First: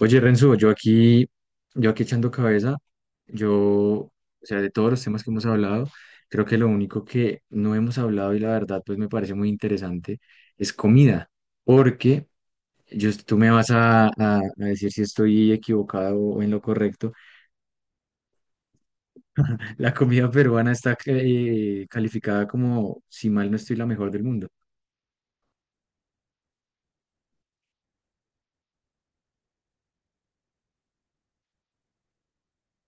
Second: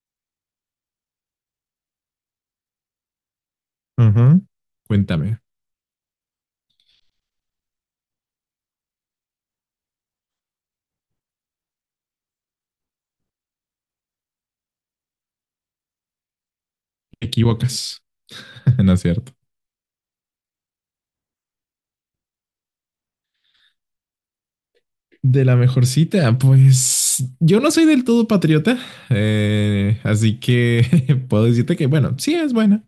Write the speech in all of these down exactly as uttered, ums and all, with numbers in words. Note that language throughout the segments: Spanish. Oye, Renzo, yo aquí, yo aquí echando cabeza, yo, o Ajá. sea, de todos los temas que Cuéntame, hemos hablado, creo que lo único que no hemos hablado y la verdad, pues me parece muy interesante, es comida, porque yo, tú me vas a, a- a decir si estoy equivocado o en lo correcto. ¿te equivocas? No es cierto. La comida peruana está eh, calificada como, si mal no estoy, la mejor del mundo. De la mejor cita, pues yo no soy del todo patriota, eh, así que puedo decirte que, bueno, sí es buena,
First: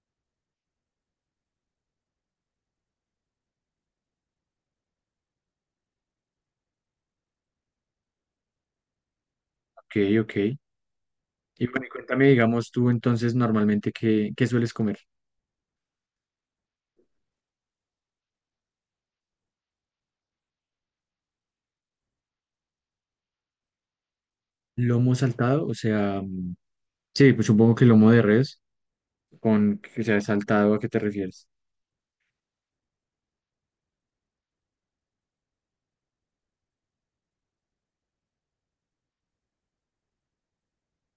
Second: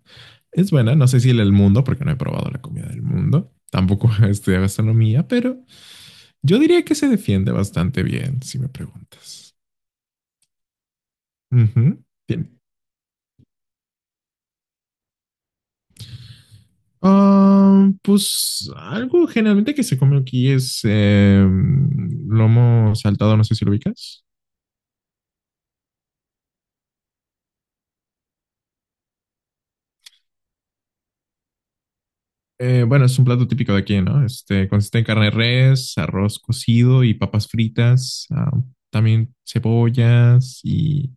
es buena. No sé si el del mundo, porque no he probado la comida del mundo, tampoco he gastronomía, pero yo diría que se defiende bastante bien, si me preguntas. Ok, ok. Y bueno, y Ujú. cuéntame, Bien. digamos, tú entonces normalmente, ¿qué, qué sueles comer? Ah, pues algo generalmente que se come aquí es eh, lomo saltado, no sé si lo ubicas. Lomo saltado, o sea... Sí, pues supongo que lomo de res, con que sea saltado, ¿a qué te refieres? Eh, bueno, es un plato típico de aquí, ¿no? Este consiste en carne de res, arroz cocido y papas fritas, ah, también cebollas y,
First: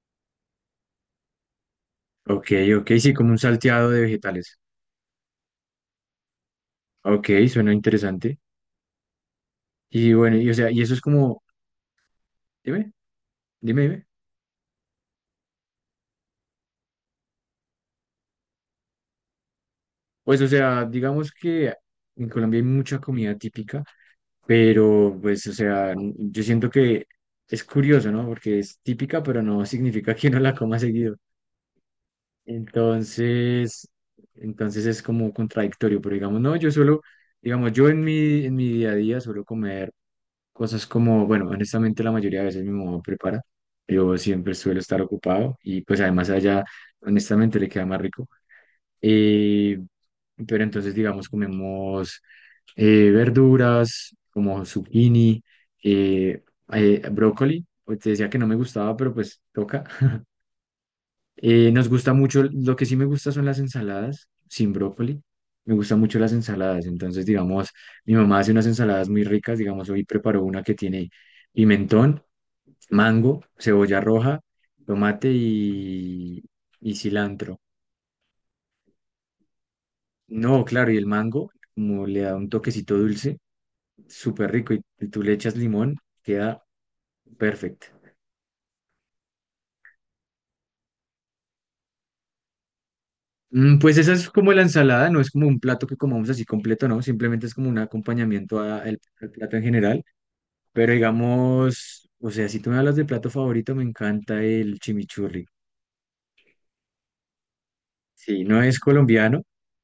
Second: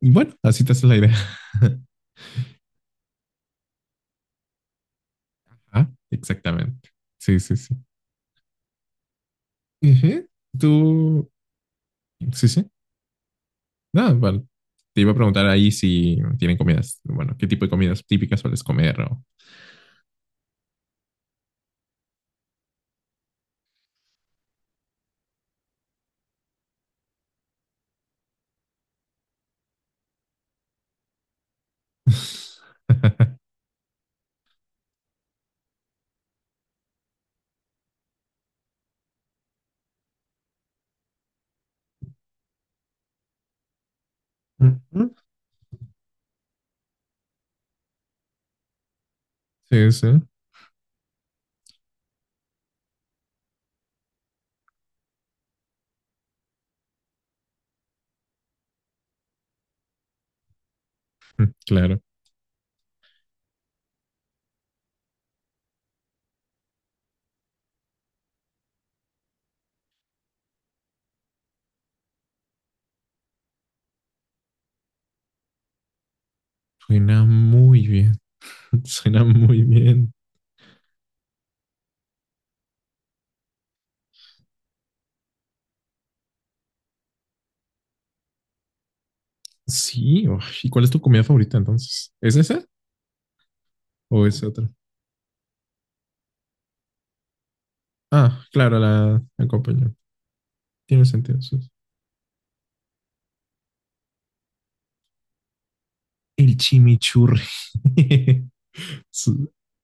y bueno, así te haces la idea. Ok, ok, sí, como un salteado de vegetales. Ah, exactamente. Ok, Sí, sí, suena sí. interesante. Y Ujú. bueno, y o sea, Tú, y eso es como, sí, sí. dime, dime, dime. Nada, bueno, te iba a preguntar ahí si tienen comidas, bueno, qué tipo de comidas típicas sueles comer o... Pues o sea, digamos que en Colombia hay mucha comida típica, pero pues o sea, n- yo siento que es curioso, ¿no? Porque es típica, pero no significa que no la coma seguido. Entonces, entonces es como contradictorio, pero digamos, no, yo suelo, digamos, yo en mi, en mi día a día suelo comer cosas como, bueno, honestamente la mayoría de veces mi mamá prepara. Yo siempre suelo estar Ujú. ocupado y pues además allá, honestamente, le queda más rico. Eh, Sí, sí, pero entonces, digamos, comemos eh, verduras como zucchini, eh, eh, brócoli. Pues, te decía que no me gustaba, pero pues toca. Eh, nos claro. gusta mucho, lo que sí me gusta son las ensaladas sin brócoli. Me gustan mucho las ensaladas. Entonces, digamos, mi mamá hace unas ensaladas muy ricas. Digamos, hoy preparó una que tiene pimentón, mango, cebolla roja, tomate y, y Suena cilantro. muy bien, suena muy bien. No, claro, y el mango, como le da un toquecito dulce, súper rico, y tú le echas limón, queda perfecto. Sí, uy, ¿y cuál es tu comida favorita entonces? ¿Es esa Mm, Pues esa o es es como la otra? ensalada, no es como un plato que comamos así completo, no, simplemente es como un Ah, acompañamiento a- claro, al la al plato en acompañante. general. Pero Tiene sentido, sí. digamos, o sea, si tú me hablas de plato favorito, me encanta el chimichurri. El chimichurri. Sí, no es colombiano. Suena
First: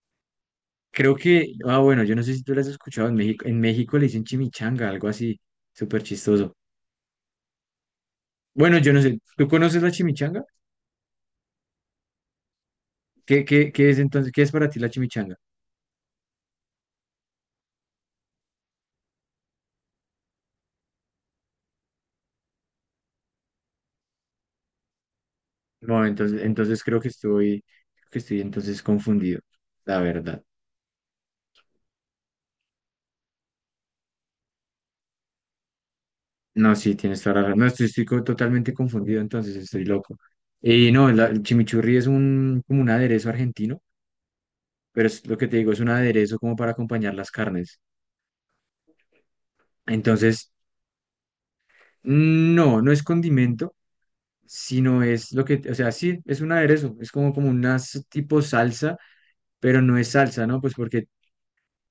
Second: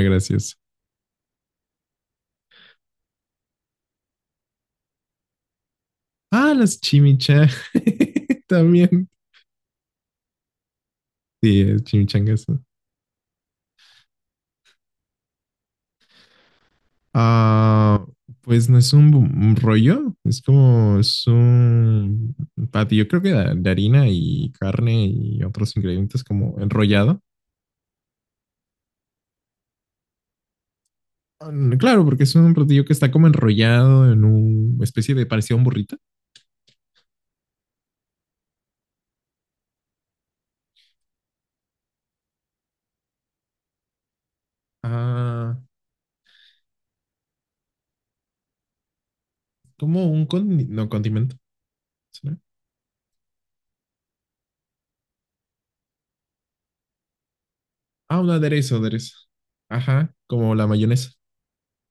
gracioso. Creo que, ah, bueno, yo no sé si tú las has escuchado en México. En México le dicen chimichanga, algo así, súper chistoso. Ah, las chimichangas. Bueno, yo no También. sé, ¿tú conoces la chimichanga? Sí, es chimichangas. ¿Qué, qué, qué es entonces, qué es para ti la chimichanga? Ah, pues no es un un rollo, es como es un patio, yo creo que de, de harina y carne y otros No, ingredientes entonces, como entonces creo que enrollado. estoy, que estoy entonces confundido, la verdad. Mm, claro, porque es un platillo que está como enrollado en una especie de parecido a un burrito. No, sí, tienes toda la razón. No, estoy, estoy co- totalmente confundido, entonces estoy loco. Y no, la- el chimichurri es un, como un aderezo argentino, pero es lo que te Ah, digo, es un aderezo como para acompañar las carnes. como un con Entonces, no, condimento. ¿Sí? no, no es condimento, sino es lo que, o sea, sí, es un aderezo, es como, como una s- Ah, un tipo aderezo, salsa, aderezo. pero no es Ajá, salsa, como ¿no? la Pues porque, mayonesa.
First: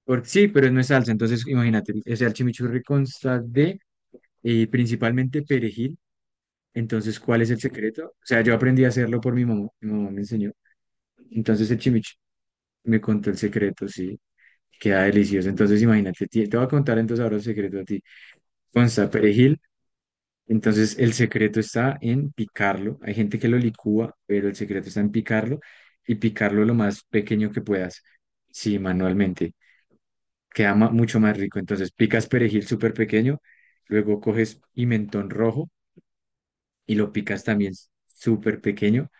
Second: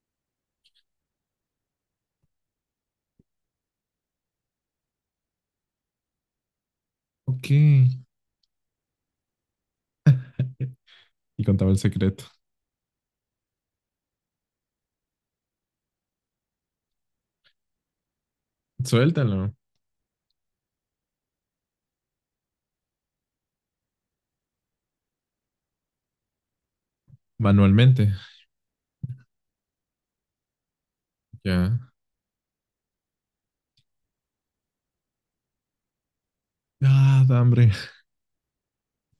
porque sí, pero no es salsa, entonces imagínate, o sea, el chimichurri consta de eh, principalmente perejil, entonces, ¿cuál Ok. es el Y secreto? O sea, yo aprendí a hacerlo por mi mamá, mi mamá me enseñó, entonces contaba el el chimichurri secreto. me contó el secreto, sí. Queda delicioso. Entonces, imagínate, ti- te voy a contar entonces ahora el secreto a ti. Consta Suéltalo perejil. Entonces, el secreto está en picarlo. Hay gente que lo licúa, pero el secreto está en picarlo y picarlo lo más pequeño que puedas. manualmente. Sí, manualmente. Queda ma- mucho más rico. Ya. Entonces, picas perejil súper pequeño, luego coges pimentón rojo y lo Ah, da picas hambre. también súper pequeño.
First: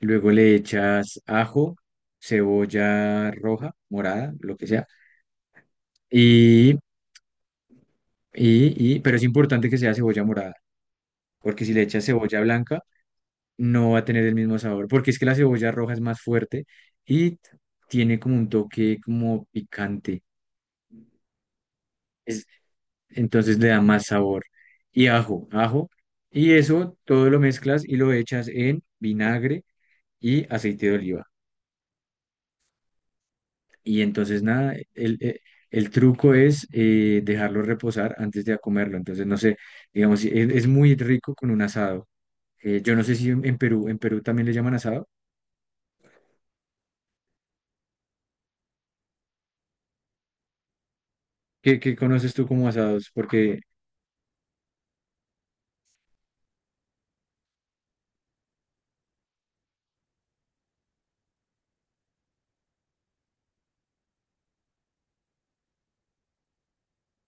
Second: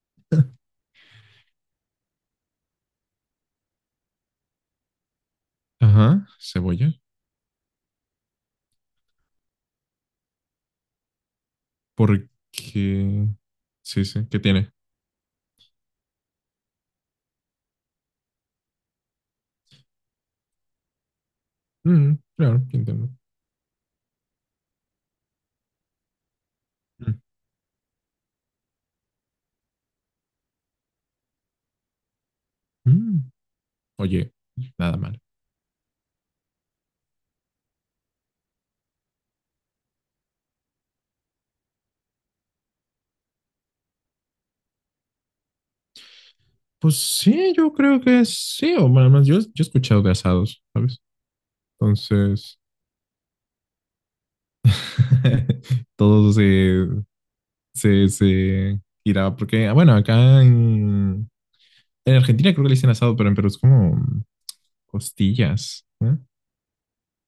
Luego le echas ajo, cebolla roja, morada, lo que sea. Ajá, Y, cebolla. y, y, pero es importante que sea cebolla morada, porque si le echas Porque... cebolla blanca, no va Sí, a tener sí, el ¿qué mismo tiene? sabor, porque es que la cebolla roja es más fuerte y tiene como un toque como picante, Mm, es- claro, entiendo. entonces le da más sabor. Y ajo, ajo, y eso Mm, todo lo mezclas y lo echas en vinagre y aceite de oliva. mm. Y Oye, entonces nada, nada el, mal. eh, el truco es eh, dejarlo reposar antes de comerlo. Entonces, no sé, digamos, si es, es muy rico con un asado. Eh, yo no sé si en en Perú, en Perú también le llaman asado. Pues sí, yo creo que sí, o nada más, yo, yo he escuchado de asados, ¿sabes? ¿Qué, qué conoces tú Entonces, como asados? Porque todo se, se, se irá, porque, ah, bueno, acá en, en Argentina creo que le dicen asado, pero en Perú es como costillas, ¿eh?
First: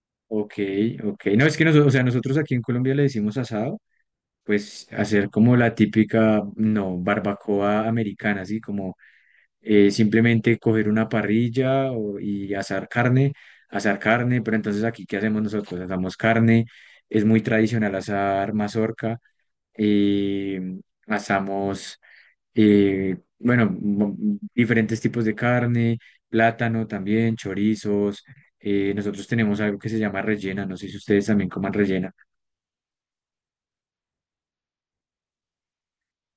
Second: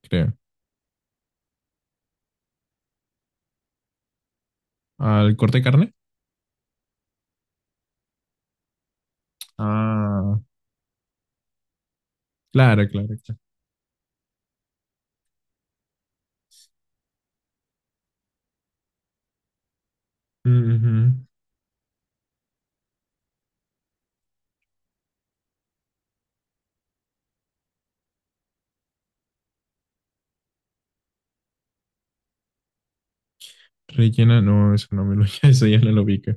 Creo. ok, ok. No, es que nosotros, o sea, nosotros aquí en Colombia le decimos asado, pues hacer ¿Al como corte de la carne? típica, no, barbacoa americana, así como eh, Ah, simplemente coger una parrilla o- y asar claro, claro, carne, claro. asar carne, pero entonces aquí, ¿qué hacemos nosotros? Asamos carne, es muy tradicional asar mazorca, eh, Ujú. asamos eh, bueno, mo- diferentes tipos de carne, plátano también, chorizos. eh, nosotros tenemos algo que se llama rellena, no sé si ustedes también coman rellena. Rellena, no, eso no me lo, eso ya no lo ubico.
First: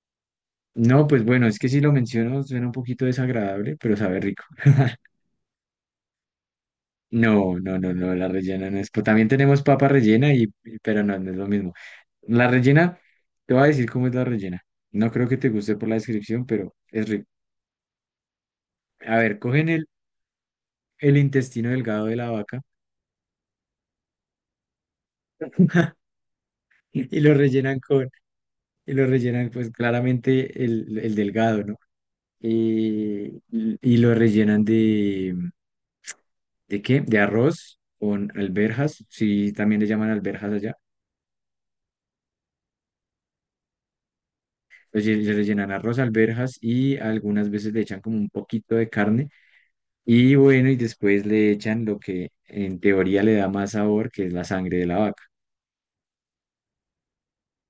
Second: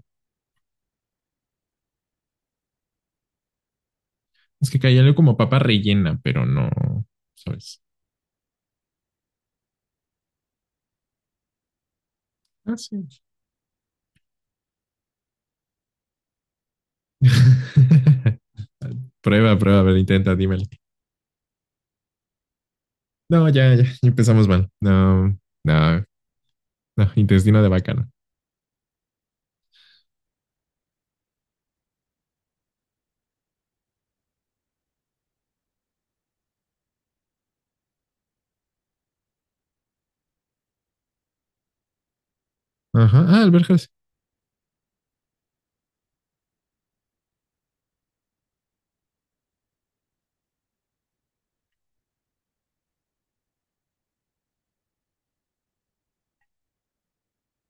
No, pues bueno, es que si lo menciono suena un poquito desagradable, pero sabe rico. Es que caía algo como papa rellena, pero no, No, no, ¿sabes? no, no, la rellena no es. Pues también tenemos papa rellena, y, y- pero no, no es lo mismo. La Ah, rellena, sí. te voy a decir cómo es la rellena. No creo que te guste por la descripción, pero es rico. A ver, Prueba, cogen prueba, a el, ver, intenta, dímelo. el intestino delgado de la vaca No, ya, ya, ya empezamos mal. No, no, no, y lo intestino de rellenan vaca, con, no. y lo rellenan, pues claramente el, el delgado, ¿no? Eh, y y lo rellenan de, ¿de qué? De arroz con alberjas, sí, también le llaman alberjas allá. Ajá, ah, alberjas. Oye, le le rellenan arroz, alberjas y algunas veces le echan como un poquito de carne. Y bueno, y después le echan lo que en teoría le da más sabor, que es la sangre de la vaca.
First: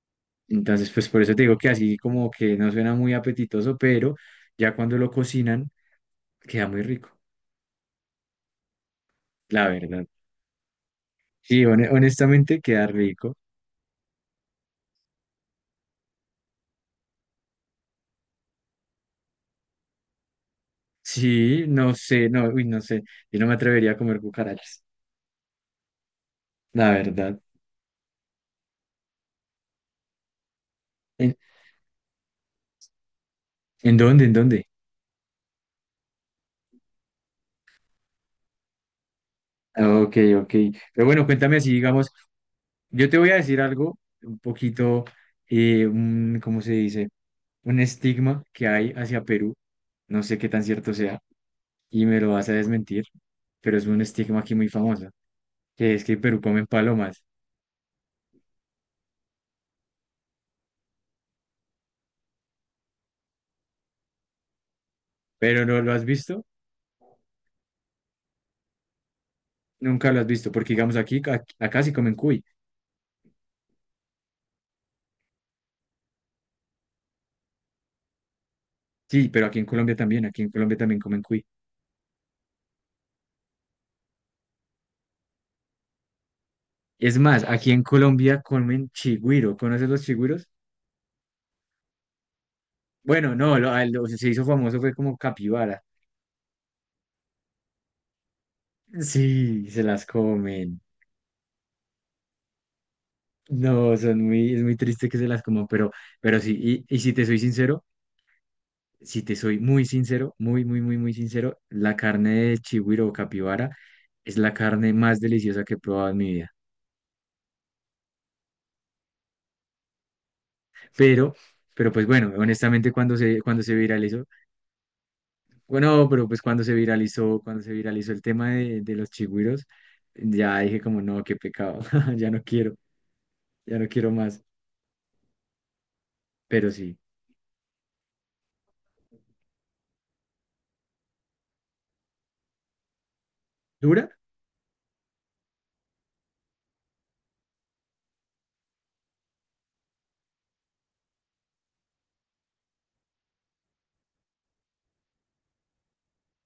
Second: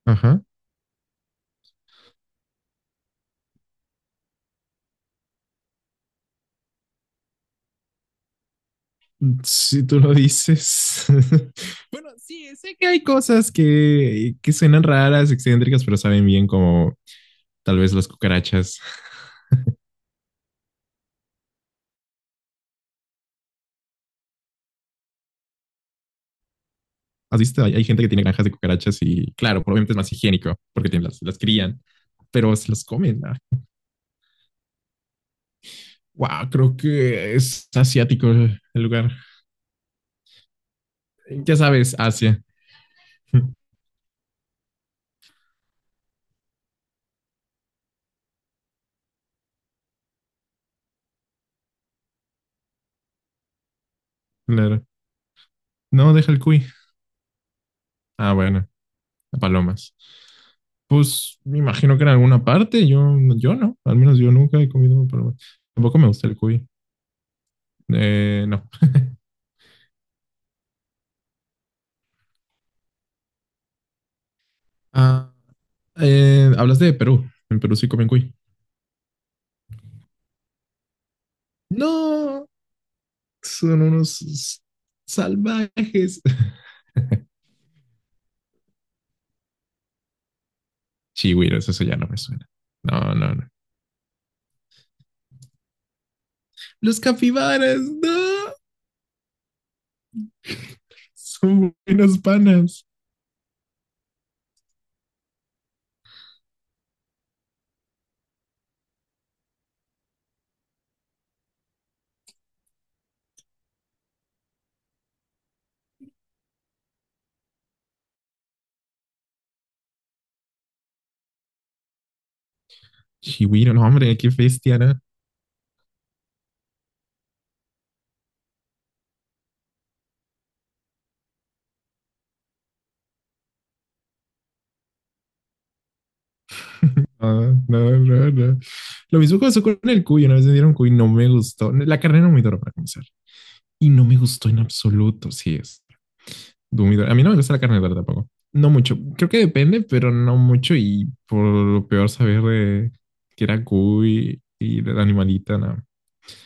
Ajá. Entonces, pues por eso te digo que así como que no suena muy apetitoso, pero ya cuando lo cocinan, queda muy rico. La Si tú verdad. lo dices. Sí, hone- Bueno, sí, honestamente sé queda que hay rico. cosas que, que suenan raras, excéntricas, pero saben bien como tal vez las cucarachas. Sí, no sé, no, uy, no sé. Yo no me atrevería a comer cucarachas, la verdad. ¿Has visto? Hay, hay gente que tiene granjas de cucarachas y claro, probablemente es más higiénico porque tienen, las, ¿En, las crían, pero se las comen. Ah, en dónde? ¿En dónde? wow, creo que es asiático el lugar. Ah, ok, ok. Pero bueno, Ya cuéntame así, sabes, digamos, Asia. yo te voy a decir algo, un poquito, eh, un- ¿cómo se dice? Un estigma que hay hacia Perú. No sé qué tan cierto sea y me lo vas a desmentir, pero es un estigma aquí muy Claro. famoso, que es que No, en deja el Perú comen cuy. palomas. Ah, bueno. Palomas. Pues me imagino que en alguna parte, yo, yo no, al menos yo nunca he comido palomas. Pero no lo Tampoco has me gusta el visto, cuy. Eh, no. nunca lo has visto, porque digamos aquí, ac- acá sí comen cuy. Ah, eh, hablaste de Perú. En Perú sí comen cuy. Sí, pero aquí en Colombia también, aquí en Colombia también comen cuy. No, son unos salvajes. Es más, aquí en Colombia comen chigüiro. ¿Conoces los chigüiros? Chigüiros, eso ya no me suena. No, no, Bueno, no. no, lo, a- lo- se hizo famoso fue como capibara. Los capibaras, no. Sí, se las comen. Son buenos panas. No, son muy, es muy triste que se las coman, pero, pero sí, y, y si te soy sincero, si te soy muy sincero, muy, muy, muy, muy sincero, la carne de chigüiro o capibara es la carne más deliciosa que he probado en mi vida. Pero, pero pues bueno, honestamente cuando se, cuando Chigüiro, se no, hombre, viralizó, qué bestia, ¿no? bueno, pero pues cuando se viralizó, cuando se viralizó el tema de, de los chigüiros, ya dije como, no, qué pecado, ya no quiero, ya no quiero más, pero sí. No, no, no, no. Lo mismo pasó con el cuy. Una vez me dieron cuy, no me gustó. La carne no me duró para comenzar. Y no ¿Dura? me gustó en absoluto. Sí, es humidor. A mí no me gusta la carne dura tampoco. No mucho. Creo que depende, pero no mucho. Y por lo peor saber de que era cuy y de la animalita, no.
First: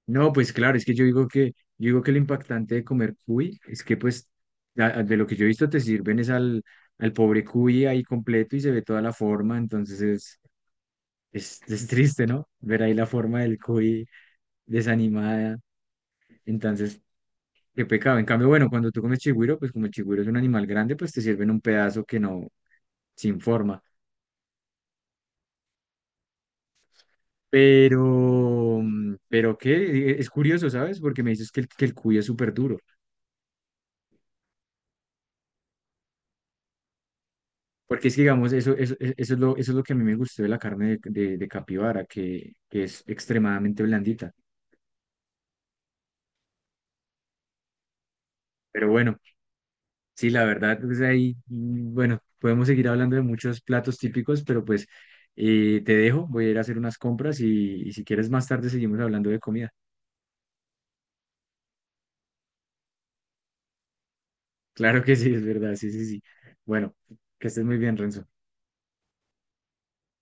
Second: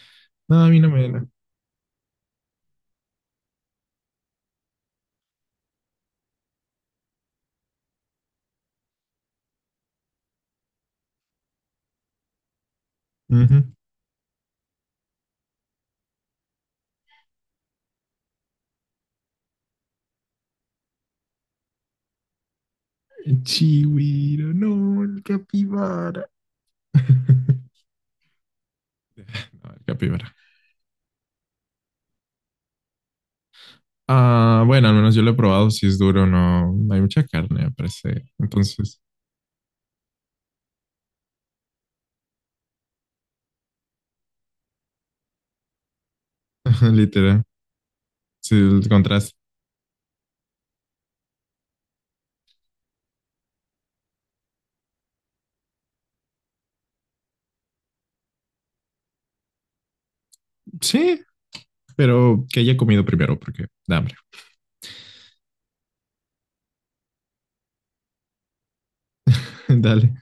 No, pues No, a claro, mí es no que yo me... digo No. que, yo digo que lo impactante de comer cuy es que pues, a- a- de lo que yo he visto te sirven es al, al pobre cuy ahí completo y se ve toda la forma, entonces es, es, es triste, ¿no? Ver ahí la forma del Ujú. cuy desanimada, entonces qué pecado. En cambio, bueno, cuando tú comes chigüiro, pues como el chigüiro es un animal grande, pues te sirven un pedazo que no, sin El forma. Chihuiro, no, el capibara. Pero, mm, No, pero el qué, e, es capibara. curioso, ¿sabes? Porque me dices que el, que el cuy es súper duro. Ah, bueno, al menos yo lo he probado, si es duro, no hay mucha carne, me Porque es que, parece. digamos, eso, eso, Entonces, e- eso es lo, eso es lo que a mí me gustó de la carne de, de, de capibara, que, que es extremadamente blandita. literal, si el Pero bueno, contraste. sí, la verdad, pues ahí, mm, bueno, podemos seguir hablando de muchos platos típicos, pero pues eh, te dejo, voy a ir a hacer unas compras y, y si quieres más tarde seguimos hablando de comida. Sí, pero que haya comido primero, porque da hambre. Claro que sí, es verdad, sí, sí, sí. Bueno, que estés muy bien, Renzo. Dale.